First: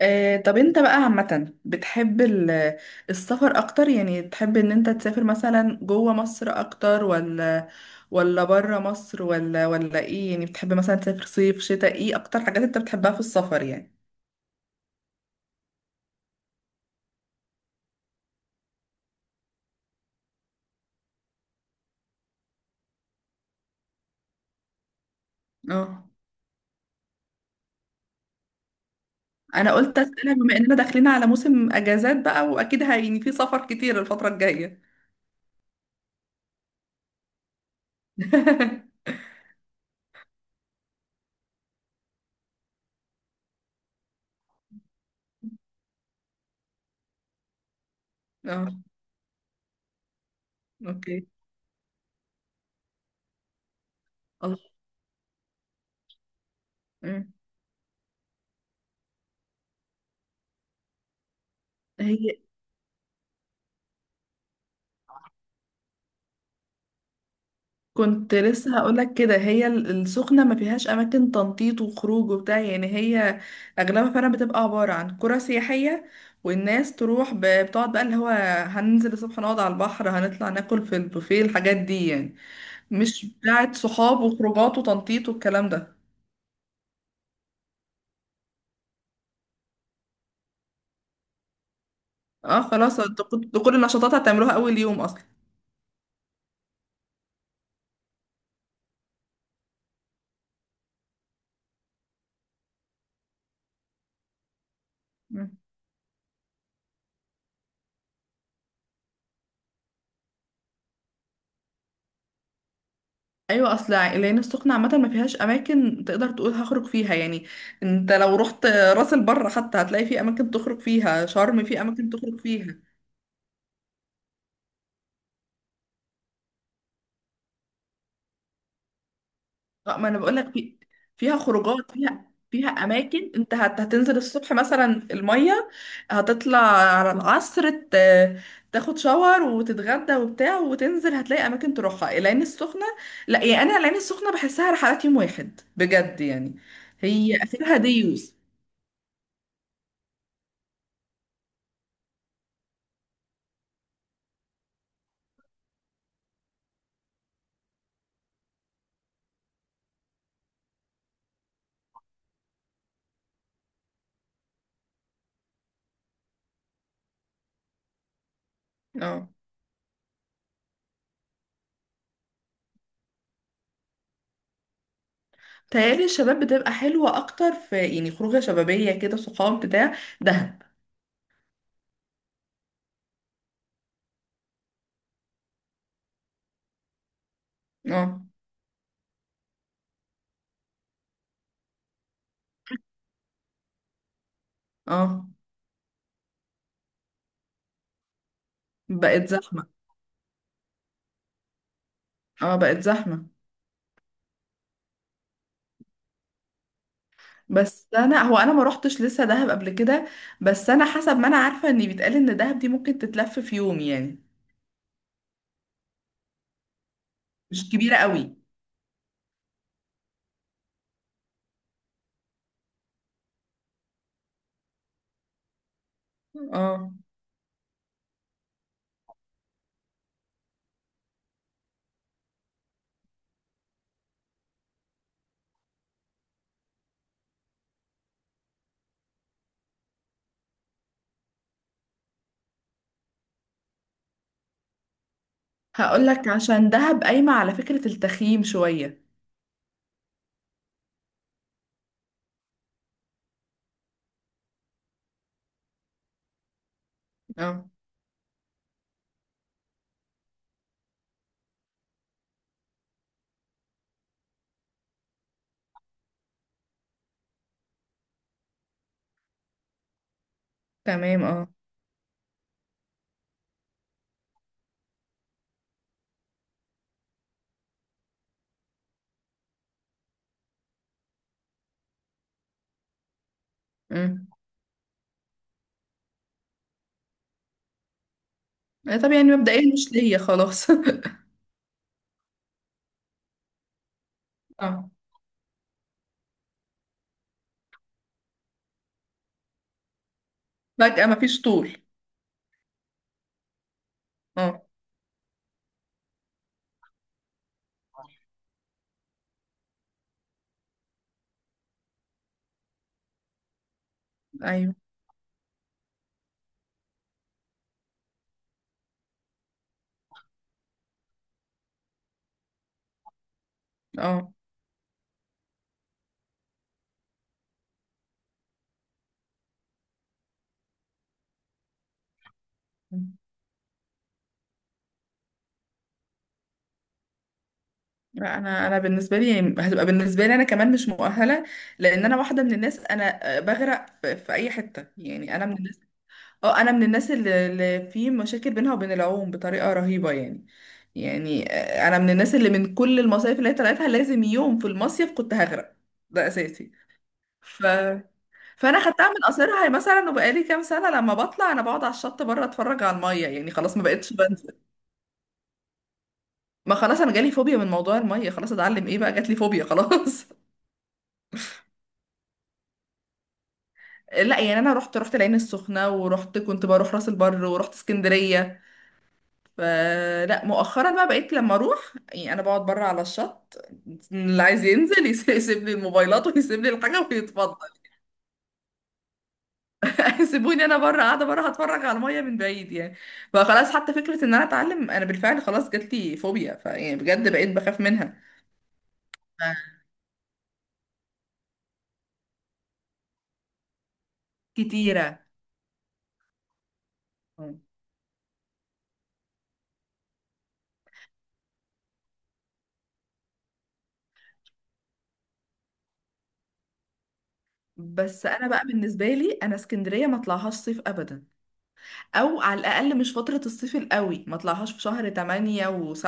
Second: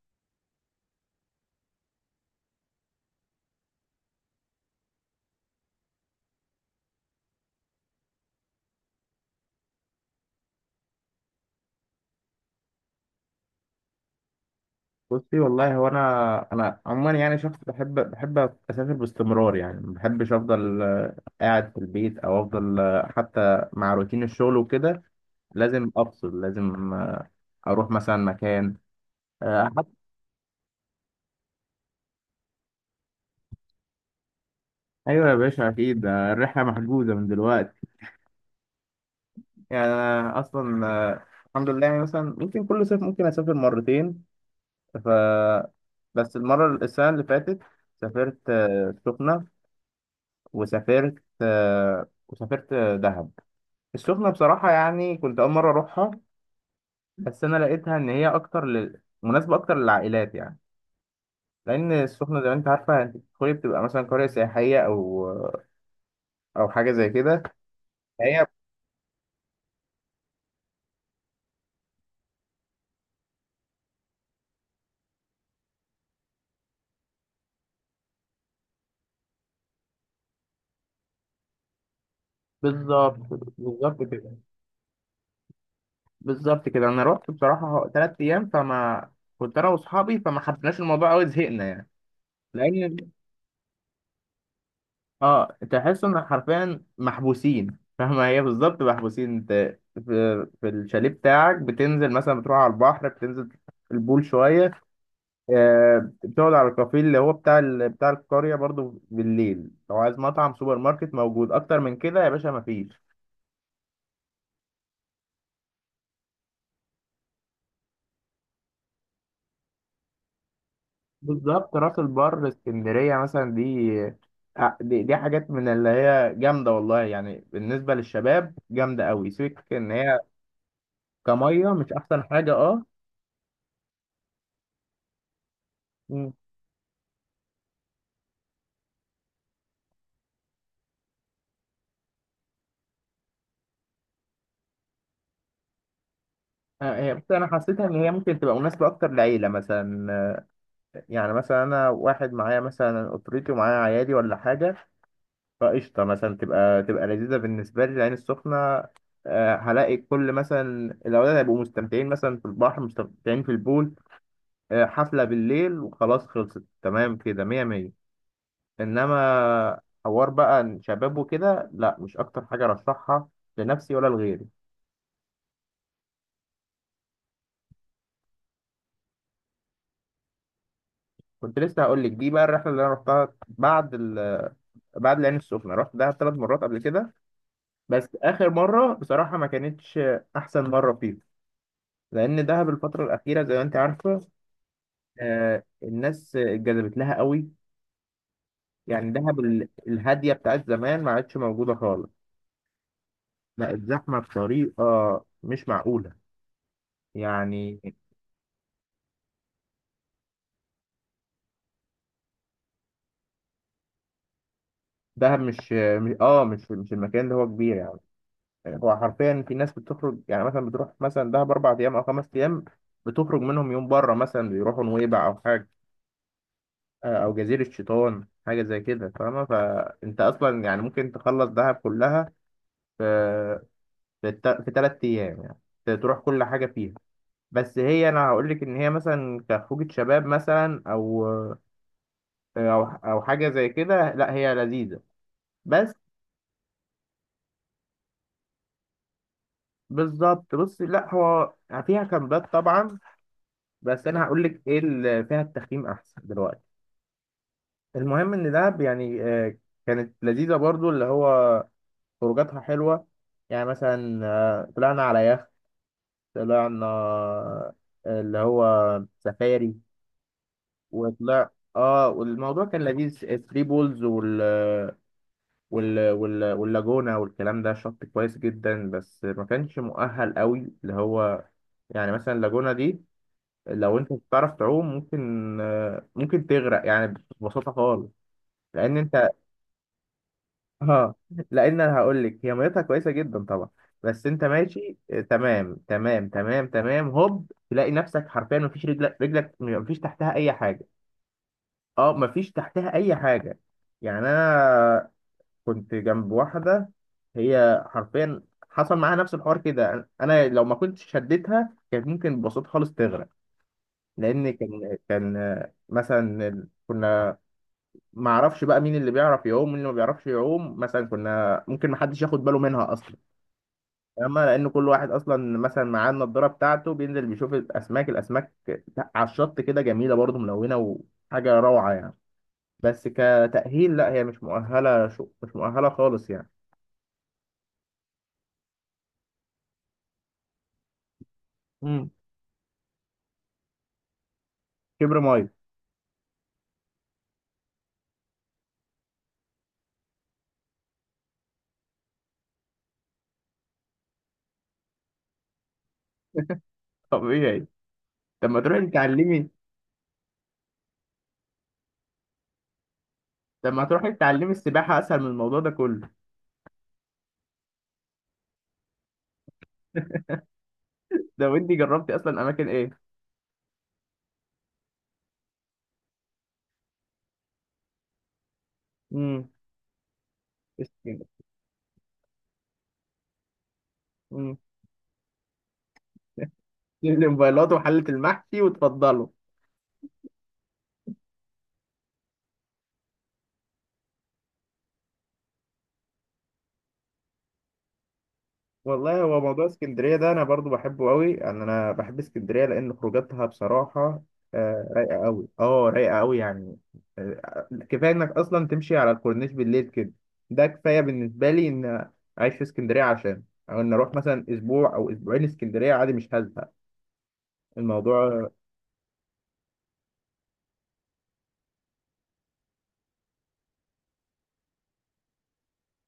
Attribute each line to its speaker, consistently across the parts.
Speaker 1: طب انت بقى عامة بتحب السفر اكتر يعني تحب ان انت تسافر مثلا جوه مصر اكتر ولا بره مصر ولا ايه يعني بتحب مثلا تسافر صيف شتاء ايه اكتر حاجات انت بتحبها في السفر يعني.
Speaker 2: بصي والله هو انا عموما يعني شخص بحب اسافر باستمرار. يعني ما بحبش افضل قاعد في البيت او افضل حتى مع روتين الشغل وكده لازم
Speaker 1: اه
Speaker 2: افصل، لازم اروح مثلا مكان آه،
Speaker 1: انا
Speaker 2: حتى
Speaker 1: قلت اسألها بما اننا داخلين على موسم اجازات بقى واكيد يعني في سفر كتير الفترة الجاية.
Speaker 2: ايوه يا باشا اكيد، الرحله محجوزه من دلوقتي. يعني انا اصلا، الحمد لله، يعني مثلا ممكن كل صيف ممكن اسافر مرتين. ف بس المره السنه اللي فاتت سافرت
Speaker 1: اه
Speaker 2: السخنه، وسافرت
Speaker 1: اوكي
Speaker 2: آه، وسافرت آه، دهب. السخنة
Speaker 1: الله.
Speaker 2: بصراحة يعني كنت أول مرة أروحها،
Speaker 1: مم.
Speaker 2: بس أنا لقيتها إن هي أكتر مناسبة أكتر للعائلات يعني، لأن
Speaker 1: هي
Speaker 2: السخنة زي ما أنت عارفة أنت بتدخلي بتبقى مثلا قرية سياحية أو أو حاجة زي كده.
Speaker 1: كنت
Speaker 2: هي
Speaker 1: لسه هقولك كده هي السخنة ما فيهاش أماكن تنطيط وخروج وبتاع يعني هي أغلبها فعلا بتبقى عبارة عن قرى سياحية والناس تروح بتقعد بقى اللي هو هننزل الصبح نقعد على البحر هنطلع ناكل في البوفيه الحاجات دي يعني
Speaker 2: بالظبط،
Speaker 1: مش بتاعة
Speaker 2: بالظبط
Speaker 1: صحاب
Speaker 2: كده،
Speaker 1: وخروجات وتنطيط والكلام ده.
Speaker 2: بالظبط كده. أنا رحت بصراحة تلات أيام، فما كنت أنا وأصحابي، فما حبيناش الموضوع أوي، زهقنا يعني.
Speaker 1: اه
Speaker 2: لأن
Speaker 1: خلاص انتوا كنتوا كل النشاطات هتعملوها أول يوم أصلا.
Speaker 2: أه تحس إن حرفيا محبوسين، فاهمة؟ هي بالظبط، محبوسين. أنت في في الشاليه بتاعك، بتنزل مثلا بتروح على البحر، بتنزل البول شوية، بتقعد على الكافيه اللي هو بتاع القرية برضو. بالليل لو عايز مطعم سوبر ماركت موجود. أكتر من كده يا باشا مفيش.
Speaker 1: ايوه اصل العين السخنه عامه ما فيهاش اماكن تقدر تقول هخرج فيها يعني. انت لو رحت راس البر حتى هتلاقي في اماكن تخرج فيها شرم
Speaker 2: بالظبط.
Speaker 1: في
Speaker 2: راس
Speaker 1: اماكن تخرج
Speaker 2: البر،
Speaker 1: فيها.
Speaker 2: اسكندرية مثلا، دي دي حاجات من اللي هي جامدة والله، يعني بالنسبة للشباب جامدة أوي، سيبك إن
Speaker 1: اه ما
Speaker 2: هي
Speaker 1: انا بقول لك في فيها
Speaker 2: كمية،
Speaker 1: خروجات
Speaker 2: مش أحسن
Speaker 1: فيها
Speaker 2: حاجة؟
Speaker 1: فيها
Speaker 2: أه.
Speaker 1: اماكن انت هتنزل الصبح مثلا الميه
Speaker 2: مم.
Speaker 1: هتطلع على العصر تاخد شاور وتتغدى وبتاع وتنزل هتلاقي اماكن تروحها العين السخنه. لا يعني انا العين السخنه بحسها رحلات يوم واحد بجد يعني.
Speaker 2: هي بس
Speaker 1: هي
Speaker 2: أنا
Speaker 1: اخرها
Speaker 2: حسيتها إن هي
Speaker 1: ديوز.
Speaker 2: ممكن تبقى مناسبة أكتر لعيلة مثلا. يعني مثلا أنا واحد معايا مثلا أسرتي ومعايا عيالي ولا حاجة، فقشطة مثلا، تبقى تبقى لذيذة بالنسبة لي العين السخنة. هلاقي كل مثلا الأولاد هيبقوا مستمتعين مثلا في البحر، مستمتعين في البول، حفلة بالليل، وخلاص، خلصت، تمام كده، مية مية.
Speaker 1: اه
Speaker 2: إنما حوار بقى شباب وكده لا، مش أكتر حاجة أرشحها لنفسي ولا لغيري.
Speaker 1: تهيألي الشباب بتبقى حلوة أكتر في يعني خروجة شبابية كده صحاب بتاع. دهب.
Speaker 2: كنت لسه هقول لك دي بقى الرحلة اللي أنا رحتها بعد بعد العين السخنة. رحت دهب ثلاث مرات قبل كده، بس
Speaker 1: اه.
Speaker 2: آخر مرة بصراحة ما كانتش أحسن مرة فيها، لأن دهب الفترة الأخيرة زي ما أنت عارفة،
Speaker 1: اه
Speaker 2: الناس اتجذبت لها قوي. يعني
Speaker 1: بقت
Speaker 2: دهب
Speaker 1: زحمة.
Speaker 2: الهاديه بتاعت زمان ما عادش موجوده خالص،
Speaker 1: اه بقت زحمة.
Speaker 2: بقت زحمه بطريقه مش معقوله يعني.
Speaker 1: بس أنا هو أنا ما روحتش لسه دهب قبل كده. بس أنا حسب ما أنا عارفة إن بيتقال إن دهب دي ممكن تتلف في يوم يعني
Speaker 2: دهب مش المكان اللي هو
Speaker 1: مش
Speaker 2: كبير
Speaker 1: كبيرة
Speaker 2: يعني.
Speaker 1: قوي.
Speaker 2: هو حرفيا في ناس بتخرج، يعني مثلا بتروح مثلا دهب اربع ايام او خمس ايام، بتخرج منهم يوم بره، مثلا بيروحوا نويبع او حاجه،
Speaker 1: اه
Speaker 2: او جزيره شيطان، حاجه زي كده، فاهمه؟ فانت اصلا يعني ممكن تخلص دهب كلها في في ثلاث ايام يعني، تروح كل حاجه فيها. بس هي، انا هقول لك، ان هي مثلا كخروجة شباب مثلا او او حاجه زي كده، لا هي لذيذه بس.
Speaker 1: هقول لك عشان دهب قايمة على فكرة التخييم شوية.
Speaker 2: بالظبط. بص، لا هو فيها كامبات طبعا، بس انا هقول لك ايه اللي فيها، التخييم احسن دلوقتي.
Speaker 1: اه
Speaker 2: المهم ان دهب يعني، كانت لذيذه برضو، اللي هو خروجاتها حلوه. يعني مثلا طلعنا على يخت، طلعنا اللي هو سفاري.
Speaker 1: تمام اه.
Speaker 2: وطلع، اه والموضوع كان لذيذ. ثري بولز وال وال... وال... واللاجونة والكلام ده، شط كويس جدا، بس ما كانش مؤهل قوي. اللي هو يعني مثلا اللاجونة دي، لو انت مش
Speaker 1: امم.
Speaker 2: بتعرف تعوم ممكن ممكن تغرق يعني، ببساطة خالص. لان
Speaker 1: طب
Speaker 2: انت
Speaker 1: يعني مبدئيا مش ليا خلاص.
Speaker 2: اه، لان انا هقول لك، هي ميتها كويسة جدا طبعا، بس انت
Speaker 1: اه
Speaker 2: ماشي تمام تمام تمام تمام، هوب تلاقي نفسك حرفيا مفيش، رجلك مفيش تحتها اي حاجة.
Speaker 1: فجأة مفيش طول.
Speaker 2: اه مفيش تحتها اي حاجة، يعني
Speaker 1: اه
Speaker 2: انا كنت جنب واحدة، هي حرفيا حصل معاها نفس الحوار كده. انا لو ما كنتش شديتها كانت ممكن ببساطة خالص تغرق، لان
Speaker 1: ايوه
Speaker 2: كان مثلا كنا ما اعرفش بقى مين اللي بيعرف يعوم ومين اللي ما بيعرفش يعوم، مثلا كنا ممكن ما حدش ياخد باله منها اصلا،
Speaker 1: اه.
Speaker 2: اما لان كل واحد اصلا مثلا معاه النضاره بتاعته بينزل بيشوف الاسماك على الشط كده، جميله برضه، ملونه، وحاجه روعه يعني. بس كتأهيل لا، هي مش مؤهله، شو مش مؤهله خالص يعني.
Speaker 1: لا انا بالنسبه لي هتبقى بالنسبه لي انا كمان مش مؤهله لان
Speaker 2: مم.
Speaker 1: انا واحده من الناس انا بغرق في اي حته
Speaker 2: كبر
Speaker 1: يعني انا
Speaker 2: ميه.
Speaker 1: من الناس. اه انا من الناس اللي في مشاكل بينها وبين العوم بطريقه رهيبه يعني. يعني انا من الناس اللي من كل المصايف اللي هي طلعتها لازم يوم في المصيف كنت هغرق ده اساسي. ف...
Speaker 2: طبيعي. طب ما
Speaker 1: فانا
Speaker 2: تروحي
Speaker 1: خدتها من
Speaker 2: تتعلمي.
Speaker 1: قصرها مثلا وبقالي كام سنه لما بطلع انا بقعد على الشط بره اتفرج على الميه يعني
Speaker 2: طب
Speaker 1: خلاص ما
Speaker 2: ما تروحي
Speaker 1: بقتش
Speaker 2: تتعلمي
Speaker 1: بنزل.
Speaker 2: السباحة أسهل من الموضوع ده كله.
Speaker 1: ما خلاص انا جالي فوبيا من موضوع الميه خلاص اتعلم ايه بقى جات لي فوبيا خلاص.
Speaker 2: ده وأنتي جربتي أصلا أماكن إيه؟
Speaker 1: لا يعني انا رحت العين السخنه ورحت كنت بروح راس البر ورحت اسكندريه.
Speaker 2: امم.
Speaker 1: فلا مؤخرا بقى
Speaker 2: اسكندرية.
Speaker 1: بقيت لما اروح يعني انا بقعد بره على الشط اللي
Speaker 2: امم.
Speaker 1: عايز ينزل يسيب لي الموبايلات ويسيب لي الحاجه ويتفضل.
Speaker 2: الموبايلات وحلة المحشي وتفضلوا.
Speaker 1: سيبوني انا بره قاعده بره هتفرج على الميه من بعيد يعني. فخلاص حتى فكره ان انا اتعلم انا بالفعل خلاص جات لي فوبيا فيعني بجد بقيت بخاف منها.
Speaker 2: والله هو موضوع
Speaker 1: ف-
Speaker 2: اسكندرية ده أنا برضو بحبه قوي، يعني أنا بحب اسكندرية لأن خروجاتها بصراحة
Speaker 1: كتيره.
Speaker 2: رايقة قوي، أه رايقة قوي يعني. كفاية إنك أصلا تمشي على الكورنيش بالليل كده، ده كفاية بالنسبة لي إن أعيش في اسكندرية، عشان أو إن أروح مثلا أسبوع أو أسبوعين اسكندرية عادي مش هزهق.
Speaker 1: بس
Speaker 2: الموضوع
Speaker 1: انا بقى بالنسبه لي انا اسكندريه ما اطلعهاش صيف ابدا او على الاقل مش فترة الصيف القوي ما طلعهاش في شهر 8 و7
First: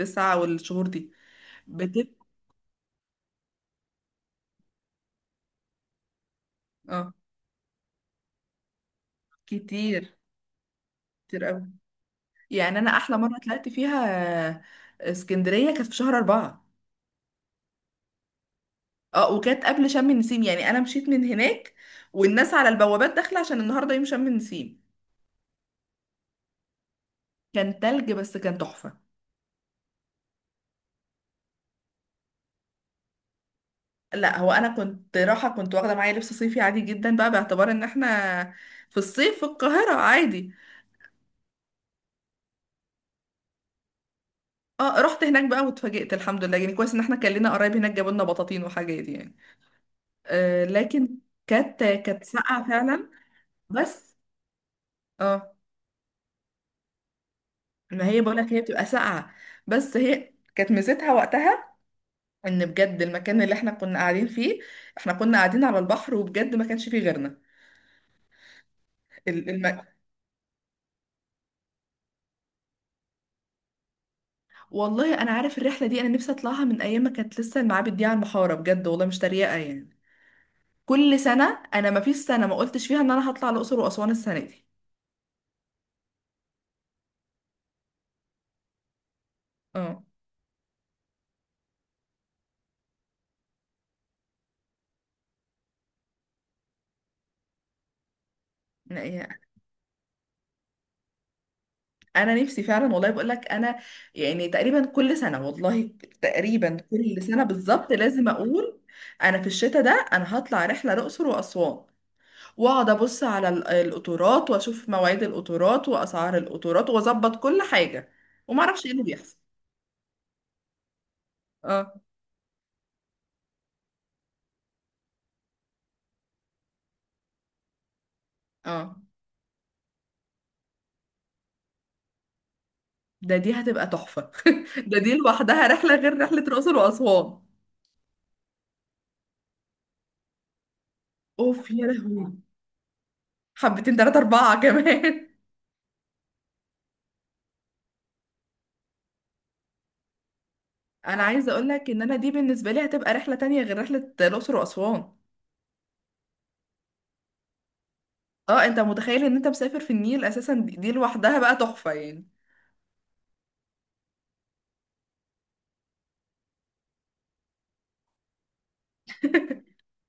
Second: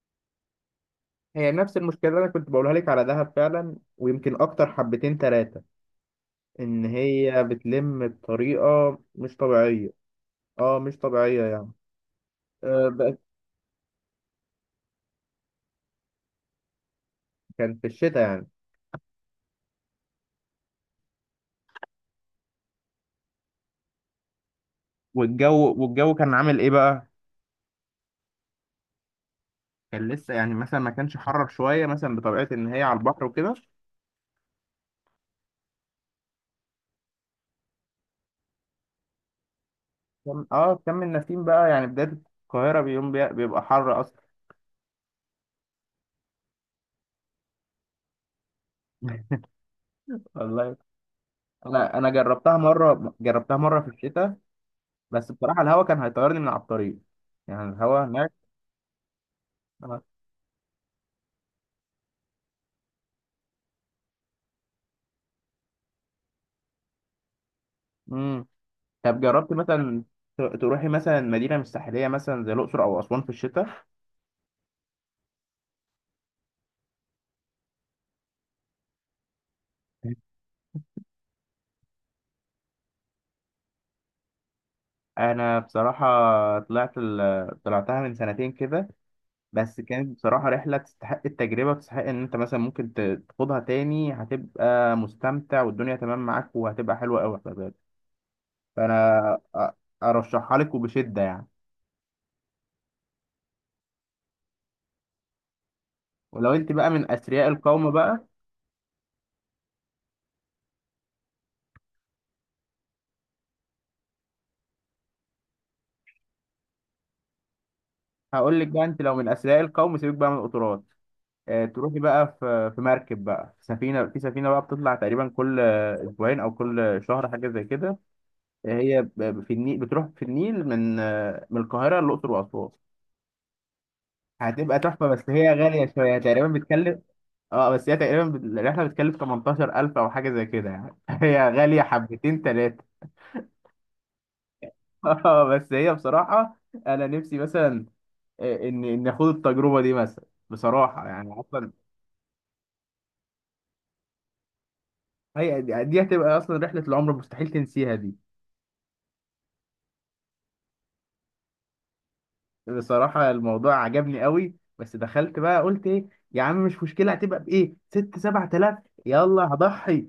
Speaker 1: و9 والشهور دي
Speaker 2: هي نفس المشكلة اللي
Speaker 1: بتبقى
Speaker 2: أنا كنت بقولها لك على دهب فعلا، ويمكن أكتر حبتين تلاتة، إن
Speaker 1: اه
Speaker 2: هي بتلم بطريقة مش طبيعية،
Speaker 1: كتير
Speaker 2: أه مش طبيعية
Speaker 1: كتير قوي.
Speaker 2: يعني.
Speaker 1: يعني
Speaker 2: أه
Speaker 1: انا احلى
Speaker 2: بقت.
Speaker 1: مرة طلعت فيها آه، اسكندرية كانت في شهر أربعة.
Speaker 2: كان في الشتاء يعني.
Speaker 1: اه وكانت قبل شم النسيم يعني انا مشيت من هناك والناس على البوابات داخلة عشان النهاردة يوم شم النسيم.
Speaker 2: والجو والجو كان عامل إيه بقى؟
Speaker 1: كان تلج بس كان تحفة.
Speaker 2: كان لسه يعني مثلا ما كانش حرر شوية مثلا، بطبيعة إن هي على البحر وكده،
Speaker 1: لا هو انا كنت رايحة كنت واخدة معايا لبس صيفي عادي جدا بقى باعتبار ان احنا في الصيف في القاهرة
Speaker 2: كان
Speaker 1: عادي.
Speaker 2: أه كان النسيم بقى. يعني بداية القاهرة بيوم بيبقى حر أصلا.
Speaker 1: اه رحت هناك بقى واتفاجئت الحمد لله يعني كويس ان احنا كان لنا قرايب هناك جابوا لنا بطاطين وحاجات يعني. آه
Speaker 2: والله
Speaker 1: لكن كانت
Speaker 2: أنا أنا
Speaker 1: كانت
Speaker 2: جربتها
Speaker 1: ساقعه فعلا
Speaker 2: مرة جربتها مرة في
Speaker 1: بس.
Speaker 2: الشتاء، بس
Speaker 1: اه
Speaker 2: بصراحة الهوا كان هيطيرني من على الطريق، يعني
Speaker 1: ما
Speaker 2: الهوا
Speaker 1: هي بقول لك هي بتبقى ساقعه بس هي كانت ميزتها وقتها ان بجد المكان اللي احنا كنا قاعدين فيه احنا كنا قاعدين على البحر وبجد ما كانش فيه غيرنا
Speaker 2: هناك. طب
Speaker 1: ال-
Speaker 2: جربت
Speaker 1: الم...
Speaker 2: مثلا تروحي مثلا مدينة مش ساحلية مثلا زي الأقصر أو أسوان في الشتاء؟
Speaker 1: والله انا عارف الرحله دي انا نفسي اطلعها من ايام ما كانت لسه المعابد دي على المحاره بجد والله مش تريقه يعني كل سنه انا ما فيش سنه ما قلتش فيها ان انا هطلع الاقصر واسوان السنه دي.
Speaker 2: أنا بصراحة طلعت طلعتها من سنتين كده، بس كانت بصراحة رحلة تستحق التجربة وتستحق إن أنت مثلا ممكن تخوضها تاني، هتبقى مستمتع والدنيا تمام معاك، وهتبقى حلوة أوي خلي بالك. فأنا
Speaker 1: اه
Speaker 2: أرشحها لك وبشدة يعني.
Speaker 1: انا نفسي فعلا والله بقول لك انا يعني تقريبا كل سنه والله
Speaker 2: ولو أنت
Speaker 1: تقريبا
Speaker 2: بقى من
Speaker 1: كل سنه
Speaker 2: أثرياء القوم
Speaker 1: بالظبط
Speaker 2: بقى،
Speaker 1: لازم اقول انا في الشتاء ده انا هطلع رحله الاقصر واسوان واقعد ابص على القطورات واشوف مواعيد القطورات واسعار القطورات واظبط كل حاجه
Speaker 2: هقول
Speaker 1: وما
Speaker 2: لك بقى،
Speaker 1: اعرفش ايه
Speaker 2: أنت
Speaker 1: اللي
Speaker 2: لو من
Speaker 1: بيحصل.
Speaker 2: أثرياء القوم سيبك بقى من القطارات.
Speaker 1: اه
Speaker 2: تروحي بقى في في مركب بقى، في سفينة، في سفينة بقى بتطلع تقريبا كل أسبوعين أو كل شهر حاجة زي كده.
Speaker 1: اه
Speaker 2: هي في النيل، بتروح في النيل من من القاهرة للأقصر وأسوان.
Speaker 1: دي هتبقى تحفه.
Speaker 2: هتبقى
Speaker 1: ده
Speaker 2: تحفة
Speaker 1: دي
Speaker 2: بس هي
Speaker 1: لوحدها
Speaker 2: غالية
Speaker 1: رحله
Speaker 2: شوية،
Speaker 1: غير رحله
Speaker 2: تقريبا
Speaker 1: الاقصر
Speaker 2: بتكلف،
Speaker 1: واسوان.
Speaker 2: اه بس هي تقريبا الرحلة بتكلف 18000 أو حاجة زي كده يعني. هي
Speaker 1: اوف
Speaker 2: غالية
Speaker 1: يا لهوي
Speaker 2: حبتين تلاتة.
Speaker 1: حبتين تلاتة أربعة كمان.
Speaker 2: اه بس هي بصراحة، أنا نفسي مثلا إن آخد التجربة دي مثلا، بصراحة
Speaker 1: انا
Speaker 2: يعني
Speaker 1: عايزه اقول
Speaker 2: أصلا
Speaker 1: لك ان انا دي بالنسبه لي هتبقى رحله تانية غير رحله الاقصر واسوان.
Speaker 2: هي دي هتبقى أصلا رحلة العمر، مستحيل تنسيها دي.
Speaker 1: اه انت متخيل ان انت مسافر في النيل اساسا دي لوحدها بقى تحفه يعني.
Speaker 2: بصراحة الموضوع عجبني قوي، بس دخلت بقى قلت ايه يا عم مش مشكلة، هتبقى بإيه، ست سبعة آلاف، يلا هضحي.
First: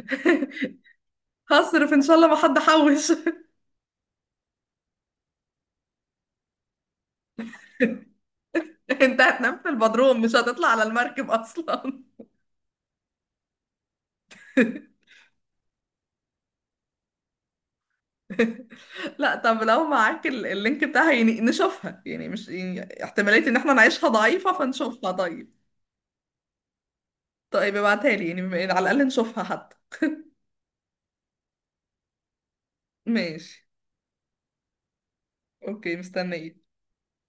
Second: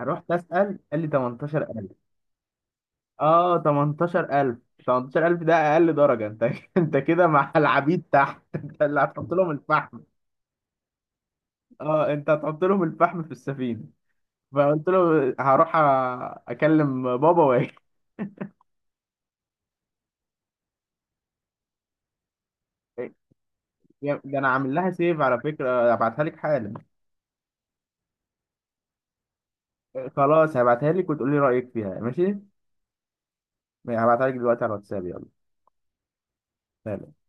Speaker 2: رحت أسأل قال لي 18000.
Speaker 1: هصرف ان شاء الله ما حد حوش.
Speaker 2: اه 18000. 18000 ده أقل درجة انت. انت كده مع العبيد تحت. انت اللي
Speaker 1: انت
Speaker 2: هتحط لهم
Speaker 1: هتنام في
Speaker 2: الفحم.
Speaker 1: البدروم مش هتطلع على المركب اصلا.
Speaker 2: اه انت هتحط لهم الفحم في السفينة. فقلت له هروح اكلم بابا واجي.
Speaker 1: لا طب لو معاك اللينك بتاعها يعني نشوفها يعني مش يعني احتماليه ان احنا نعيشها
Speaker 2: يا- ده انا
Speaker 1: ضعيفه
Speaker 2: عامل لها
Speaker 1: فنشوفها
Speaker 2: سيف على
Speaker 1: طيب.
Speaker 2: فكرة، ابعتها لك حالا.
Speaker 1: طيب ابعتها لي يعني على الاقل نشوفها حتى.
Speaker 2: خلاص هبعتها لك وتقولي رأيك فيها، ماشي؟
Speaker 1: ماشي
Speaker 2: يعني هبعتها لك دلوقتي على الواتساب. يلا
Speaker 1: اوكي مستنيه
Speaker 2: سلام.